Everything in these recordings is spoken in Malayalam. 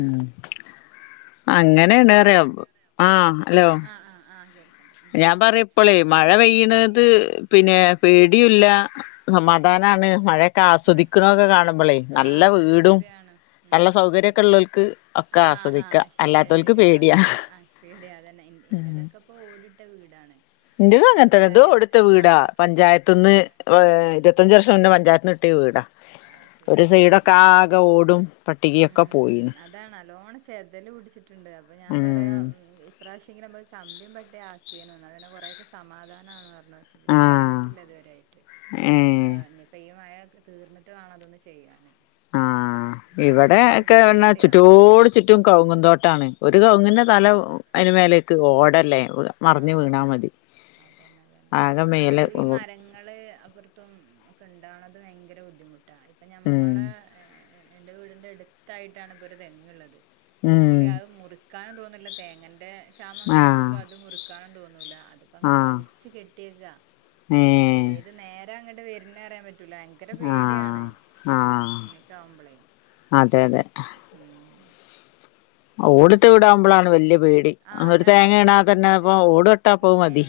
ഉം ഹലോ അങ്ങനെണ്റ്യാ ആഹ് അലോ ആഹ് ആഹ് ആഹ് കേൾക്ക്ണ്ട് ഉം ഞാൻ പറ്യാ പ്പളേ മഴ പെയ്യ്ണത് പിന്നെ പേട്യൂല്ല ഉം സമാധാനമാണ് മഴൊക്കെ ആഹ് ആസ്വദിക്കണൊക്കെ കാണുമ്പളെ ആഹ് നല്ല അതൊക്കെ വീടും ശരിയാണ് നല്ല സൗകര്യക്കെള്ളോൽക്ക് അ ആഹ് ഹാഹ് ശെര്യാ ശെര്യാ അങ്ങൻത്തെ ആഹ് പേട്യാ അതെന്നെ ഇൻ ഇൻ്റെതൊക്കെ അപ്പോ ഓടിട്ട വീടാണ്. ഇന്റെതും അങ്ങൻ പറഞ്ഞിട്ട് തെന്നെ കാര്യല്ല ഇതൊട്ട്ട വീടാ ആഹ് പഞ്ചായത്ത്ന്ന് ചെറിയ ഏഹ് ഇരുവത്തഞ്ചർഷം മുന്നേ പഞ്ചായത്ത്ന്ന്ട്ട്യാ വീടാ. അയ് ശെരി ഒരു ഉം ഉം സൈഡൊക്കെ ഉം ആകെ ഓടും പട്ടികയൊക്കെ ഉം ഉം പോയിണ് അതാണ് നല്ലോണ ചെതല് പിടിച്ചി ട്ട്ണ്ട് അപ്പൊ ഞാൻ പറയാം ഉം ഉം ഇ പ്രാവശ്യെങ്കിലും അമ്മക്ക് കമ്പിം പട്ടാക്കേന്നു എന്നാ പിന്നെ കൊറെ ക്കെ സമാധാനാണർഞ്ഞു പക്ഷ് [unintelligible] ആഹ് കഴിഞ്ഞിട്ട്ല്ല ഇത് വരെ യായ്ട്ട് ഏഹ് ഇഞ്‌പ്പോ ഈ മയൊക്കെ തീർന്ന് ട്ട് വാണം അതൊന്ന് ചെയ്യാന് കാരണം ഇവടെ ഒക്കെ ഭയങ്കര ർഞ്ഞാ പേടിയാ ചുറ്റോട് ചുറ്റും കവ്ങ്ങും തോട്ടാണ് ഒരു കവ്ങ്ങി ൻ്റെ തല ആഹ് അയ്ൻ്റ് മേലേക്ക് ഓടല്ലേ [unintelligible] വീണാ ആഹ് മതി അതെന്നെ അതെന്നെ ആകെ മേലെ അല്ലെങ്കില് ഈ ഉം മരങ്ങള് അപ്പർ ത്തും ഒക്കെ ണ്ടവണത് ഭയങ്കര ബുദ്ധിമുട്ടാ ഇപ്പൊ ഞമ്മളെ ഏഹ് എന്റെ വീടിന്റെ അട്ത്തായിട്ടാണ് ഇപ്പോരു തെങ്ങ്ള്ളത് പക്ഷെ ഉം ങ്കില് അത് മുറിക്കാനും തോന്ന്ല്ല തേങ്ങന്റെ ശാമം ആഹ് കേൾക്കുമ്പോ അത് മുറി ക്കാനും തോന്നൂല അത് പ്പങ്ങനെ ആഹ് വലിച്ച് കെട്ട്യേക്കാ അത് ഏഹ് ഏത് നേ രാ ങ്ങട് വെര്ണാ റ്യാൻ പറ്റൂല ഭയൻ ക്കര പേട്യാണ് ആഹ് ആഹ് അങ്ങനെക്കവുമ്പ്ളെ അതെ അതെ ഓടിട്ട് ഞാം പറ്യാ വീടാവുമ്പോളാണ് വല്യ പേടി ആഹ് ഒരു അതാണ് തേങ്ങ വെല്യ ഇടാതെ തന്നെ ബുദ്ധിമുട്ട് അപ്പൊ ഓട് വെട്ടാ അപ്പത് പിന്നെ മതി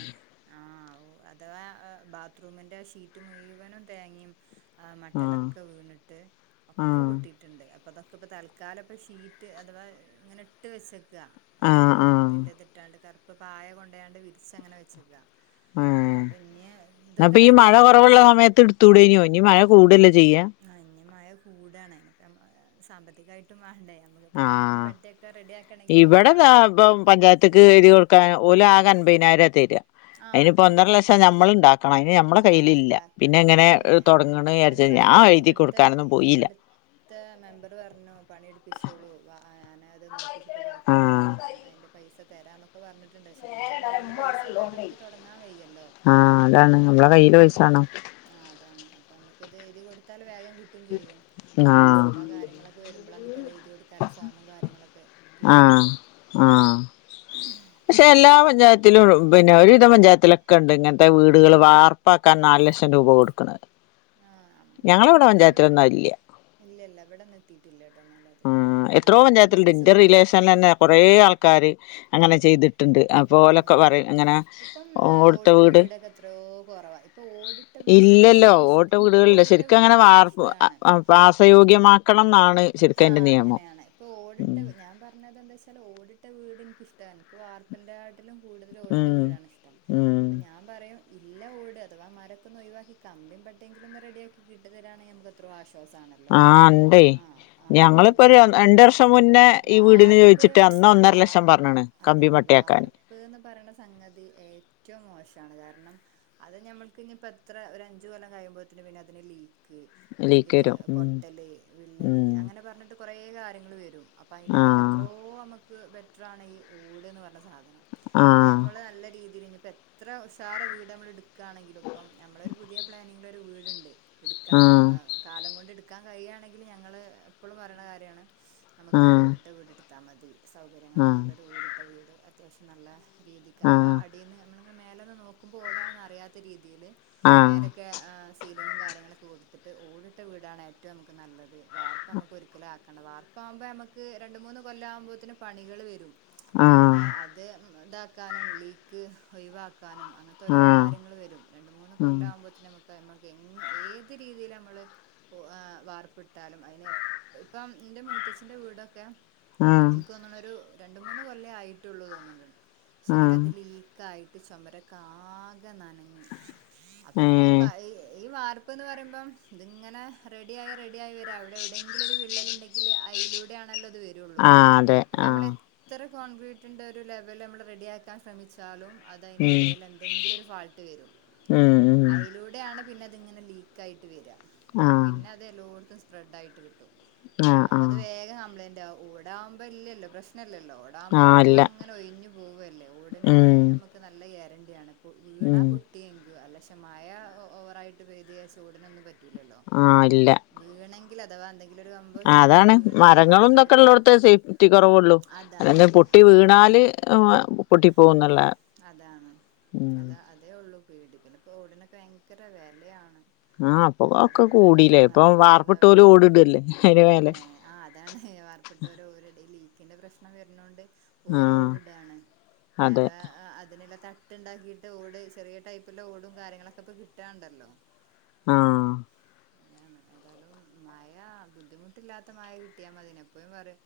ആഹ് വൂ അഥവാ എഹ് ബാത്റൂമിന്റെ ഷീറ്റ് മുഴുവനും തേങ്ങിം ആ ആഹ് മട്ടലൊക്കെ വീണ് ട്ട് ഒക്കെ ആഹ് പൊട്ടിട്ട്ണ്ട് അപ്പൊതൊക്കെ പ്പൊ തൽക്കാലപ്പ ഷീറ്റ് അഥവാ ഇങ്ങനെ ഇട്ട് വെച്ചക്കാ എഹ് ആഹ് ഒരു ആഹ് ഇതിന്റെ തിട്ടാണ്ട് കറ്പ്പ് പായ കൊണ്ടോയാണ്ട് വിരിച്ചങ്ങനെ വെച്ചേക്ക. ഏഹ് അപ്പൊ ഇഞ് ഇതൊക്കെ റെഡ്യാക്കെങ്കില് ത്തൂടേന്യോ ഇഞ് മഴ കൂടലേ ചെയ്യാ. ആഹ് ഇഞ് മഴ കൂടാണ് [unintelligible] സാമ്പത്തികായിട്ടും മാണ്ടേ ഇഞ്പ്പൊ കമ്പിം ആഹ് പട്ടെക്കെ റെഡ്യാക്കണെങ്കില് അയ്നും ഇവിടെ ദാ മാണൊര് സ ഇപ്പം പഞ്ചായത്ത്ക്ക് എഴ്തി കൊട്ക്കാൻ ഓലാകെ അൻപതിനായിരാ തെരാ ആഹ് അയ്ന്പ്പോ ഒന്നര തരാ ലക്ഷം ശരി ഞമ്മള് ണ്ടാക്കണം അയ്ന് ഞമ്മളെ ആഹ് കയ്യിലില്ല പിന്നെ ഇണ്ടാക്കണം ങ്ങനെ അതന്നെ എഹ് ഞാടങ്ങ്ണെ അത് വിചാരിച്ചാ ഞാൻ പറഞ്ഞു എഴുതി ഇവിടുത്തെ കൊട്ക്കാനൊന്നും പോയില്ല. ഇവിടു ത്തെ മെമ്പറ് പറഞ്ഞു പണിയെട്പ്പിച്ചോളു വാ അ ഞാനെ അത് നോക്കിച്ചിട്ട് ബാക്കി പണി ആഹ് അ അയിൻ്റെ പൈസ തെരാന്നൊക്കെ പറഞ്ഞ്ട്ട്ണ്ട് പഷേങ്കില് ഞമ്മളെ കയ്യില് പൈസ് സല്ലാതെ അമക്ക് തൊടങ്ങാൻ വയ്യല്ലോ ആഹ് അതാണ് നമ്മളെ അതാണ് കയ്യില് പൈസ ഉം. വേണം ആഹ് അതാണ് അപ്പമ്മക്ക് ഇത് എഴുതി കൊടുത്താല് വേഗം കിട്ടും ചെയ്യും. ആഹ് ഗ്രാമസഭാ കാര്യങ്ങളൊക്കെ വെരുമ്പള അമക്കത് അത്എഴ്തിയോട്ക്കാലെ ഫോമും കാര്യങ്ങളൊക്കെ കിട്ടൊള്ളൂ. ആഹ് ആഹ് [inaudible] പഷെ എല്ലാ അപ്പ അത് പഞ്ചായത്തിലു പിന്നെ ഒര് വിധം പഞ്ചായത്തിലൊക്കെണ്ട് ഇങ്ങൻത്തെ വീട്കള് വാർ പ്പാക്കാൻ നാല് ലക്ഷം രൂപ കൊടുക്ക്ണ ആഹ് അമ്മളെയെ അതില്ല ഇല്ല ല്ല വടൊ ന്നെത്തിട്ടില്ലട്ടോന്നാലത് ആഹ് എത്രയോ പഞ്ചായത്തിലുണ്ട് അങ്ങനെക്കെണ്ടെങ്കിൽ ഇന്റെ സുഖേനു. റിലേഷനിലെന്നെ കൊറേ ആൾക്കാര് അങ്ങനെ ചെയ്ത്ട്ട്ണ്ട് അപ് ഉം പോലൊക്കെ ഉം പറയും എങ്ങന ഇപ്പം ഏഹ് ഓട് ട്ട ഓടിട്ട വീട്. വീടൊക്കെ എത്രയോ കുറവാ ഇപ്പൊ ഓടിട്ട വീടുകൊണ്ട് ഇല്ലല്ലോ എനിക്കിഷ് ഓട് എനിക്ക് ട്ടവീടുകളില്ല ഓടിട്ട വീട് ശെരിക്കങ്ങനെ പൊതുവേ വാർപ് അ ഇഷ്ടാണ് അം. വാസയോഗ്യമാക്കണംന്നാണ് ആഹ് അങ്ങനെയാണ് ഇപ്പൊ ഓടിട്ട ഞാൻ പറഞ്ഞത് എന്താച്ചാല് ഓടിട്ട വീട് ഇൻക്കിഷ്ട ഇൻക്ക് വാർ പ്പിന്റെ ആട്ടിലും കൂടുതലോടിട്ട ഉം വീടാണ് ഇഷ്ടം. ഉം അപ്പൊ ഞാൻ പറയും ഇല്ല വീട് അഥവാ മരക്കൊന്ന് ഒഴിവാക്കി കമ്പിം പട്ടെങ്കിലൊന്ന് റെഡി ആക്കി. കിട്ട് തെരാണെ ഞമ്മക്കെത്രോ ആശ്വാസാണ്. ആഹ് ണ്ടെയ്. ഞങ്ങളിപ്പോര് രണ്ട് വർഷം മുന്നേ ഈ വീടിന് വാർപ്പ് ചോയിച്ചിട്ട് അന്ന് ഒന്നര ലക്ഷം പറഞ്ഞെണ് കമ്പിം പട്ടയാക്കാൻ. പ്പ്ന്ന് പറയ്ണ സംഗതി ഏറ്റോം മോശാണ് കാരണം. അത് ഞമ്മൾക്ക് ഇഞ്ഞിപ്പെത്ര ഒരഞ്ച് കൊല്ലം കയ്യുമ്പോത്ത്ന് പിന്നെ അതിന് ലീ ക്ക് ലീക്ക് അല്ലെങ്കില് വരും ഉം പൊട്ടല്, വിള്ളല് ഉം അങ്ങനെ പർഞ്ഞിട്ട് കൊറേ കാര്യങ്ങള് വെരും. ആഹ് അപ്പയ്ലേറോക്കെത്രോ അമക്ക് ബെറ്ററാണ് ഈ ഓട്ന്ന് പർഞ്ഞ സാധനം അത് ഞം ആഹ് മ്മള് നല്ല രീതില് ഇഞ്ഞി പ്പെത്ര ഉഷാറ് വീട് അമ്മള് എട് ക്കാണെങ്കിലു പ്പം ഞമ്മളൊരു പുതിയ പ്ലാനിങ്ങിലൊരു വീട്ണ്ട് ഇട്ക്കണം അ ആഹ് ആ കാലം കൊണ്ട് എട്ക്കാൻ കഴിയാണെങ്കില് ഞങ്ങള് എപ്പളും പറയണ കാര്യാണ് നമക്ക് ആഹ് ഓടിട്ട വീട് ട്ത് ത്താ മതി ആഹ് സൗകര്യങ്ങളൊക്കെ ള്ളൊരു ഓടിട്ട വീട് അത്യാവശ്യം നല്ല രീതിക്ക് അഥവാ ആഹ് അട് ടീന്ന് ഞമ്മള്ങ്ങനെ മേലന്ന് നോക്കുമ്പോ ഓടാണ്ന്നറീയാത്ത രീതില് ആഹ് മേലൊക്കെ ആഹ് സി ലിങ്ങും കാര്യങ്ങളൊക്കെ കൊട്ത്ത്ട്ട് ഓടിട്ട വീടാണ് ഏറ്റവും അമക്ക് നല്ലത് വാർപ്പമ്മക്കൊരിക്കലും ആ ക്കണ്ട വാർപ്പാവുമ്പോ ഞമ്മക്ക് രണ്ട് മൂന്ന് കൊല്ലം ആകുമ്പോത്ത്ന് പണികള് വെരും. ആഹ് ഏഹ് അത് താക്കാനും ലീക്ക് ഒയിവാക്കാനും അങ്ങൻ തോരോ ആഹ് കാര്യങ്ങൾ വെരും രണ്ട് മൂന്ന് കൊല്ലം ആവുമ്പോത്തിന് അമക്ക് അമ്മക്ക് എങ്ങ് ഏത് രീതിലമ്മള്. പൊ ആഹ് വാർപ്പിട്ടാലും അയിനെര് ത്പ്പം ന്റെ മൂത്തച്ഛിന്റെ വീടൊക്കെ ആഹ് ആഹ് എൻക്ക് തോന്ന്ണൊരു രണ്ട് മൂന്ന് കൊല്ലെ ആയിട്ടൊള്ളു തോന്ന്ണ്ട് ക്ഷെ ആഹ് ങ്കിലത് ലീ ക്കായിട്ട് ചൊമരൊക്കാകെ നനഞ്ഞ്. അപ്പം ഈ പ ഏഹ് ഈ വാർ പ്പ്ന്ന് പറയുമ്പം ത്ങ്ങനെ റെഡിയായി റെഡിയായി വെരാ ഔടെ എവ്ടെയെ ര് വിള്ളല്ണ്ടെങ്കില് അയിലൂടെ ആണല്ലോ ത് വെരുള്ളൂ ആഹ് അതെ ഞ്ഞിപ്പ ഞമ്മളെ ആഹ് ത്ര കോൺക്രീറ്റിന്റെ ഒര് ലെവലമ്മള് റെഡി ആ ക്കാൻ ശ്രമിച്ചാലും അതയ്ന്റെ ഉം ടേലെന്തെങ്കിലും ഒരു ഫാൾട്ട് വെരും ഉം ഉം അയിലൂ ടെയാണ് പിന്നത്ങ്ങനെ ലീക്കായിട്ട് വെരാ. ആഹ് പിന്നത് എല്ലോട്ത്തും സ്പ്രഡാ യിട്ട് കിട്ടും. ആഹ് അപ്പ അത് ആഹ് വേഗം അംപ്ലയന്റ് ആകും ഊടാവുമ്പോ ഇല്ലല്ലോ പ്രശ്നല്ലല്ലോ. ഓടാവുമ്പോ ആഹ് ഇല്ല വെള്ളം ങ്ങനെ ഒഴിഞ്ഞ് പോവല്ലേ ഓടിനാണെങ്കി ഉം ഞമ്മക്ക് നല്ല ഗ്യാരൻണ്ടിയാണ് പൊ വീണാ ഉം പൊട്ട് ട്ടി നിക്കും അല്ല ക്ഷെ മയ ഓവറായിട്ട് പെയ്ത് ജാര്ച് ഓടിനൊന്നും പറ്റൂലല്ലോ. ആ ഇല്ല. വീണെങ്കില് അഥവാ എന്തെങ്ക് ആ അതാണ് മരങ്ങളും തൊക്കെ പ്രശ്നം ള്ളോട്ത്തേ സേഫ്റ്റി കൊറവൊള്ളൂ അതാണ് അല്ലാതെ പൊട്ടി അതാണ് വീണാല് പൊട്ടി പോകുന്ന്ള്ളേ അതാണ് അതാ അതേ ഒള്ളൂ പേടി പിന്നെ പ്പോ ഓടിനൊക്കെ ഭയങ്കര വെലയാണ് ആഹ് ഇപ്പൊ നമ്മളൊരു ഒക്കെ ഓട് കൂടില്ലേ ട്ക്കാർഞ്ഞാ ഇപ്പൊ നല്ല വാർപ്പിട്ടോല് വെലേ ഓടിടല്ലേ അയിന്റെ മേലെ പിന്നെ ആ അത് അതാണേയ് വാർപ്പ്ട്ടവര് ഓര്ടെ ഈ ലീക്കിന്റെ പ്രശ്നം വരുനോണ്ട് ഓരും ആഹ് ഓട് ടേണ് അതെ മേലോഅ ആ അതിനുള്ള തട്ട്ണ്ടാക്കീട്ട് ഓട് ചെറിയ ടൈപ്പുള്ള ഓടും കാര്യങ്ങളൊക്കെ ഇപ്പൊ കിട്ടാണ്ടല്ലോ ആഹ് [unintelligible] ഏതാലും മയാ ബുദ്ധിമുട്ടില്ലാത്ത മയ കിട്ടിയാ മതിയ്ന് എപ്പഴും പറയും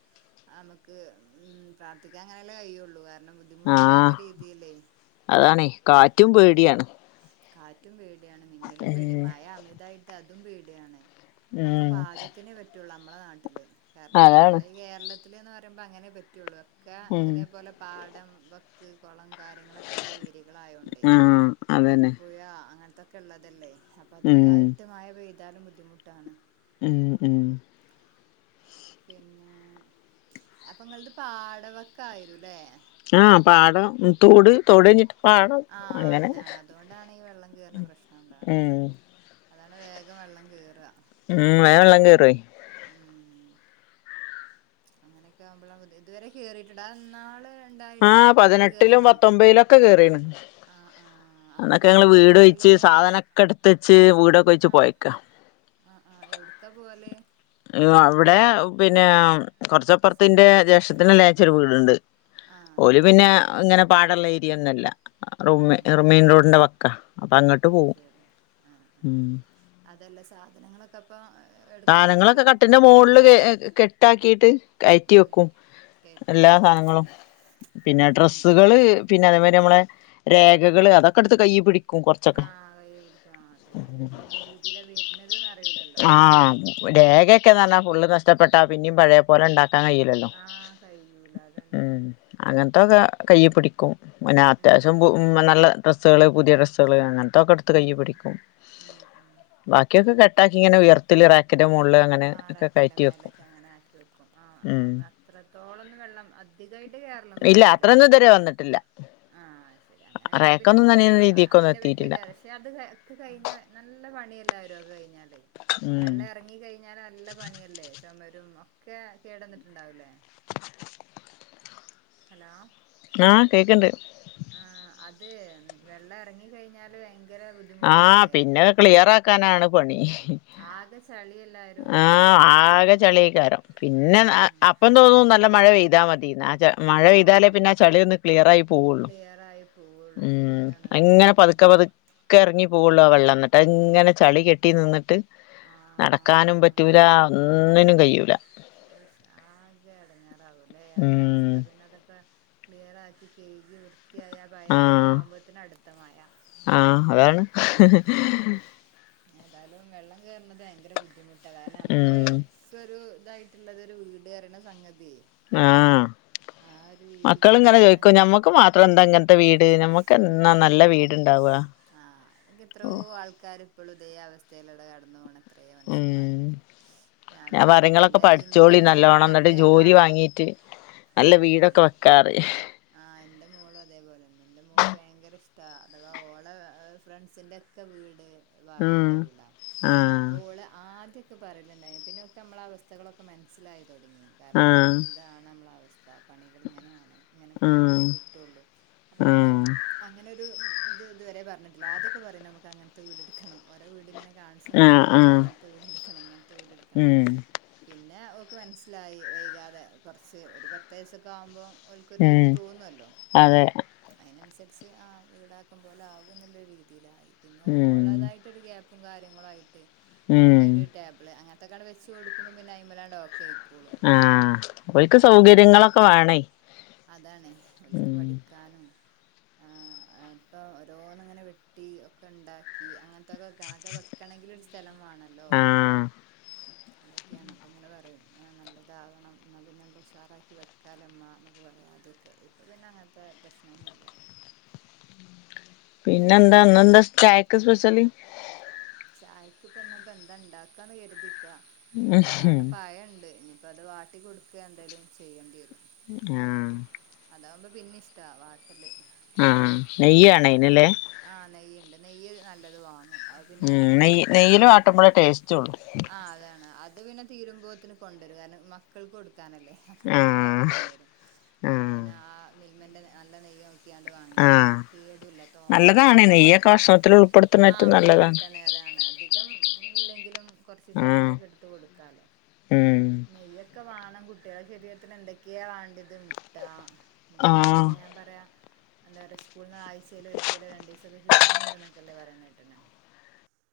ആ അമുക്ക് ഉം പ്രാർഥിക്കാൻ അങ്ങനെല്ലേ കഴിയൊള്ളൂ കാരണം ബുദ്ധിമു ട്ടി ല്ലാത്ത ആഹ് രീതിയിലേയ് അതാണേ കാറ്റും ഉം പേടിയാണ് കാറ്റും പേടിയാണ് മിന്നലും ഉം പേടിയാ മയ അമിതായിട്ട് അതും പേടിയാണ് ഒക്കെ ഉം പാകത്തിനേ പറ്റുള്ളൂ അമ്മളെ നാട്ടില് കാര്ണം അതാണ് നമ്മളെ ഈ കേരളത് ത്തില്ന്ന് പറയുമ്പോ അങ്ങനെ പറ്റൊള്ളു ഒക്കെ ഉം ഇതേപോലെ പാടംവക്ക് കൊളം കാര്യങ്ങളൊക് ക്കെള്ള ഏരികളായോണ്ടേയ് ആഹ് പിന്നെ അതന്നെ പുഴ അങ്ങൻത്തൊക്കെ ള്ളതല്ലേ അപ്പ ഉം അധികായി ട്ട് മയ പെയ്താലും ബുദ്ധിമുട്ടാണ് ഉം ഉം പിന്നെ അപ്പൊ ങ്ങൾത് പാടവക്കായിരും ലേ ആ പാടം തോട് തോടയ്ഞ്ഞിട്ട് ആ അതാണ് അതുകൊണ്ടാണ് ഈ വെള്ളം കേർണ പ്രശ്നം ഉണ്ടാണത് ഉം അതാണ് വേഗം വെള്ളം കേറാ ഉം വേം വെള്ളം കേറോയ് ഉം അങ്ങനെയൊക്കെ ആവുമ്പളാ ബുദ്ധി ഇതുവരെ കേറിയിട്ടുണ്ട് ആ ന്നാള് ആ പതിനെട്ടിലും പത്തൊമ്പതിലും ഒക്കെ കേറീണ് ആഹ് ആഹ് അന്നൊക്കെ അപ്പൊക്കെ ഞങ്ങള് എവിട്ക്കാ വീട് പോവല് ഒയ്ച്ച് സാധനൊക്കെട്ത്തെച്ച് വീടൊക്കെ ഒയ്ച്ച് പോയേക്കാ ആ ആ എവ്ട്ക്കാ പോവല് ഏ അവ്ടേ പിന്നെ കൊർച്ചപ്പൊർത്ത് ന്റെ ജേഷട്ടത്തിനേ ലേച്ച ഒര് വീട്ണ്ട് ആഹ് പിന്നെ ഇങ്ങനെ പാടള്ള ഏരിയ ഒന്നല്ല റുമ്മേ റുമ്മേ മെയിൻ റോഡിന്റെ വക്കാ അപ്പൊ അങ്ങട്ട് പോവും [unintelligible] ആ ഉം ആ അതല്ല സാധനങ്ങളൊക്കെ അപ്പോ സാനങ്ങളൊക്കെ കട്ടിൽന്റെ മോൾല് കേ കെട്ടാക്കീട്ട് കയറ്റി ഉം വെക്കും കേറ്റി എല്ലാ വെക്കും സാനങ്ങളും ഉം ഉം പിന്നെ ഉം ഉം ഡ്രസ്സുകള് പിന്നെ അതേമാതിരി നമ്മളെ രേഖകള് അതൊക്കെട്ത്ത് കയ്യ് പിടിക് ആ കയ്യ് പിടിക്കും ആ അതന്നെ ഏത് രീതിയിലാ വര്നത് ന്ന് അറിയൂലല്ലോ രേഖയൊക്കെന്ന്ർഞ്ഞാ ഫുള്ള് നഷ്ടപ്പെട്ട പിന്നിം പഴേ പോലെ ണ്ടാക്കാൻ കഴിയും ആ കഴിയൂല അതന്നെ അതന്നെ അങ്ങൻത്തെക്കെ കയ്യ് പിടിക്കും പിന്നെ ഉം അത്യാവ്ശ്യം ബു നല്ല ഡ്രസ്സുകള് പുതിയ ഡ്രസ്സുകള് അങ്ങൻത്തെക്കെട്ത്ത് ഉം കയ്യ് ഉം പിടിക്കും ഉം ഉം ബാക് ക്കി ഒക്കെ കെട്ടാക്കി ഇങ്ങനെ ഉയർത്തില് റാക്ക്ന്റെ മോൾല് ആ റാക്കിന്റെ മേലക്കെ അങ്ങനെ ആക്കി വെക്കും ആ ഉം അത്രത്തോളൊന്നും വെള്ളം അത് ധികായിട്ട് കേറലൊന്നും ഇല്ല ഇണ്ടാവൂലല്ലേ അത്രൊന്നും ഇതുവരെ വന്നിട്ടില്ല ആഹ് അഹ് ശരി അങ്ങനെ ആകുമ്പ പിന്നെ റാക്കൊന്നും നമുക്കൊരു നനയുന്ന അ രീതിക്കൊന്നും അയിന്റെ പറ്റി എത്തിയിട്ടില്ല ഒര് അത് കാ ക്കെ കഴിഞ്ഞാൽ നല്ല പണിയല്ലാരെ കഴിഞ്ഞാല് ഉം വെള്ളം ഇറങ്ങി കഴി നല്ല പണിയല്ലേ ചുമരും ഒക്കെ കേടന്നിട്ടുണ്ടാവുല്ലേ ഹലോ ആഹ് കേക്ക്ണ്ട് ആഹ് അത് വെള്ളം ഇറങ്ങി കഴിഞ്ഞാല് ഭ ആഹ് പിന്നെ ഹ് ക്ലിയർ ആക്കാനാണ് പണി ആകെ ചളി എല്ലാരും ആഹ് ആകെ ചളീക്കാരം പിന്നെ ഉം അ ഉം അപ്പം തോന്നു നല്ല മഴ പെയ്താ മതിന്ന് ആ ച മഴ പെയ്താലേ ആഹ് പിന്നെ ആ ചളിയൊന്ന് ക്ലിയർ ആയി പോവുള്ളൂ ക്ലിയർ ആയി പോവുള്ളൂ ഉം ശരിയാണത് അഹ്ങ്ങനെ ഉം പതുക്കെ പതു ക്കെ ഇറങ്ങി പോവള്ളൂ ആ വെള്ളം ന്നിട്ട് അത്ങ്ങനെ ചളി കെട്ടി നിന്നിട്ട് ആഹ് ക്കാനും പറ്റൂല ഒന്നിനും കയ്യൂല ഐശ് ആകെ എടങ്ങാറാവൂല്ലേ ആഒരു അവസ് ഉം സ്ഥ പിന്നെ അതൊക്കെ ക്ലിയറാക്കി കയ്‌കി വൃത്തിയായ പയേപടി ആഹ് ആകുമ്പോഴത്തിന് അടുത്തമയ ആഹ് അതാണ് ഉം ഏതായാലും വെള്ളം കേറ്ണത് ഭയങ്കര ബുദ്ധിമുട്ട കാരണം നമ്മള് ഉം ക്കൊരു തായി ട്ട്ള്ളതൊരു വീട് അറിണ സംഗതി ആഹ് ആ ഒരു മക്കളിങ്ങനെ രീതിക്കില്ലാഞ്ഞ ചോയ്‌ക്കും ഞമ്മക്ക് മാ ത്രന്ത ഇങ്ങൻത്തെ വീട് നമ്മക്ക് എന്നാ നല്ല വീട്ണ്ടാവാ ആഹ് തൊക്കെ എത്ര റോ ആൾക്കാര് ഇപ്പളും ഇതേ അവസ്ഥയിലൂടെ കടന്നു പോണെ എത്രേ ഉം മനുഷ്യന്മാരുണ്ട് ഞാനും ഞാൻ പറയും ഇങ്ങളൊക്കെ ന്റെ ഇന്റെ പഠിച്ചോളി നല്ലോണം എന്നിട്ട് മോൾക്കൊക്കെ ജോലി ആഹ് വാങ്ങീട്ട് നല്ല ആഹ് വീടൊക്കെ അതന്നെ അത് വെക്കാറിം ആഹ് ന്റെ മോളും അതേപോലെന്നെ എന്റെ മോൾക് ഭയങ്കര ഇഷ്ട അഥവാ ഓള ഫ്രണ്ട്സിന്റെ ക്കെ വീട് വാർപ്പിട്ട ഉം വീടാ ആഹ് അപ്പോള് ആദ്യ ക്കെ പറേല്ണ്ടായിനു പിന്നൊക്ക് നമ്മളവസ്ഥകളൊക്കെ മനസ്സിലായി തുടങ്ങി കാരണം ആഹ് ഇതാണ് നമ്മള വസ് സ്ഥപണികൾ ഇങ്ങനെയാണ് ഇങ്ങനെ പോയെങ്കിലേ ആഹ് കിട്ടുള്ളൂ അപ്പൊ പിന്നെ ആഹ് അങ്ങനൊരു ത് ഇതുവരെ പറഞ്ഞിട്ടില്ല ആദ്യൊക്കെ പറയേനു നമ്മക്ക് അങ്ങനത്തെ വീട് എടുക്കണം ഓരോ വീട്ങ്ങനെ കാണിച്ചന്നിട്ട് ആഹ് പറയും ഞമക്ക് ആഹ് അങ്ങൻത്തെ വീടെടുക്കണം ഇങ്ങൻത്തെ വീടെടുക്കണം ഉം പിന്നെ ഓക്ക് മനസ്സിലായി വൈകാതെ കുറച്ച് ഒരു പത്തവയസൊക്കെ ആവുമ്പോ ഓൽക്കൊരു ഇത് ഉം തോന്നല്ലോ അതെ അയിനനുസരിച്ച് ആ വീടാക്കം പോലെ ആകും ന്നുള്ള രീതിയിലായി പിന്നെ ഉം ഓള്ളതായിട്ടൊരു ഗ്യാ പ്പ് കാര്യങ്ങളായിട്ട് ഉം ഓക്കായിട്ടൊരു ടേബിൾ അങ്ങനത്തൊക്കെയാ ണ്ട് വെച്ച് കൊടുക്കുമ്പം പിന്നെ അയ്‌മലാ ണ്ട് ഓക്കെ അയ്ക്കും ആഹ് ഓൽക്ക് സൗകര്യങ്ങളൊക്കെ വേണേയ്‌ അതാണ് ഓൽക്ക് പഠിക്കാനും ആഹ് അപ്പം ഓരോന്നിങ്ങനെ വെട്ടി ഒക്കെണ്ടാക്കി അങ്ങൻത്തൊക്കെ കണക്കൊക്കെ വെക്കണങ്കിലൊരു സ്ഥലംവാണല്ലോ വീട്ടില് ആഹ് അതൊക്കെയാണ് അപ്പങ്ങനെ പറയും നല്ലതാവണം ഇന്ന പിന്നെ നല്ല ഉഷാറാക്കി വെക്കാലമ്മ ന്നൊക്കെ പറയും ആദ്യ ക്കെ ഇപ്പൊ പിന്നെ അങ്ങൻത്തെ പ്രശ്നൊന്നുല്ല പിന്നെന്താ ഇന്നെന്താ ചായക്ക് സ്പെഷ്യല് ചായക്ക് ഇപ്പന്നാപ്പന്തണ്ടാക്കാന്ന് കരുതിക്കാ അവിടെ പഴണ്ട് ഇനിയിപ്പോ അത് വാട്ടി കൊടുക്കന്തേലും ചെയ്യണ്ടേരും ഞാഹ്. അതാവുമ്പോ പിന്നിഷ്ടാ വാട്ടല് ആഹ്, നെയ്യാണയ്‌ന്ലെ ആഹ്, നെയ്യ്ണ്ട് നെയ്യ് നല്ലത് വാങ്ങും അത് പിന്നെ ഉം ഓരപ്പ നെയ്യ് അത് നെയ്യില് തീര് വാട്ടുമ്പളേ ടേസ്റ്റ് ഉള്ളൂ ആഹ്, അതാണ് അത് പിന്നെ തീരുമ്പോത്തിന് കൊണ്ടരും കാരണം മക്കൾക്ക് കൊടുക്കാനല്ലേ അപ്പൊ പിന്നെ വേഗം ആഹ് കൊണ്ടരും അപ്പൊ ആഹ് പിന്നെ ആ മിൽമന്റെ നല്ല നെയ്യ് നോക്കിയാണ്ട് വാങ്ങിയാല് ആഹ് കേടുല്ല. ആഹ്, നല്ലതാണ് അധികമ്മൾ നെയ്യൊക്കെ ഭക്ഷണത്തിൽ ഉൾപ്പെടുത്തുന്ന ആഹ്, ഏറ്റവും നല്ലതാണ് ഉൾപെട്ത്തണേ ഏതാണധികം ഇല്ലെങ്കിലും കൊർചീച്ചെ ആഹ് കൊർച്ചീച്ചെക്കെ ഇട്ത്ത് കൊടുക്കാലോ ഉം നെയ്യൊക്കെ വാണം കുട്ടികളെ ശരീരത്തിന് എന്തൊക്കെയാ വാണ്ട്യത് മുട്ട മുട്ടക്കെ ആഹ് പിന്നെ ഞാൻ പറയാ എന്താ പറയാ സ്കൂൾന്ന് ആഴ്‌ചേല് ഒരി ക്കലോ രണ്ടീസൊക്കെ കിട്ട്ണ് ണ്ട്ന്നൊക്കെല്ലെ പറീണെട്ട്ണ്.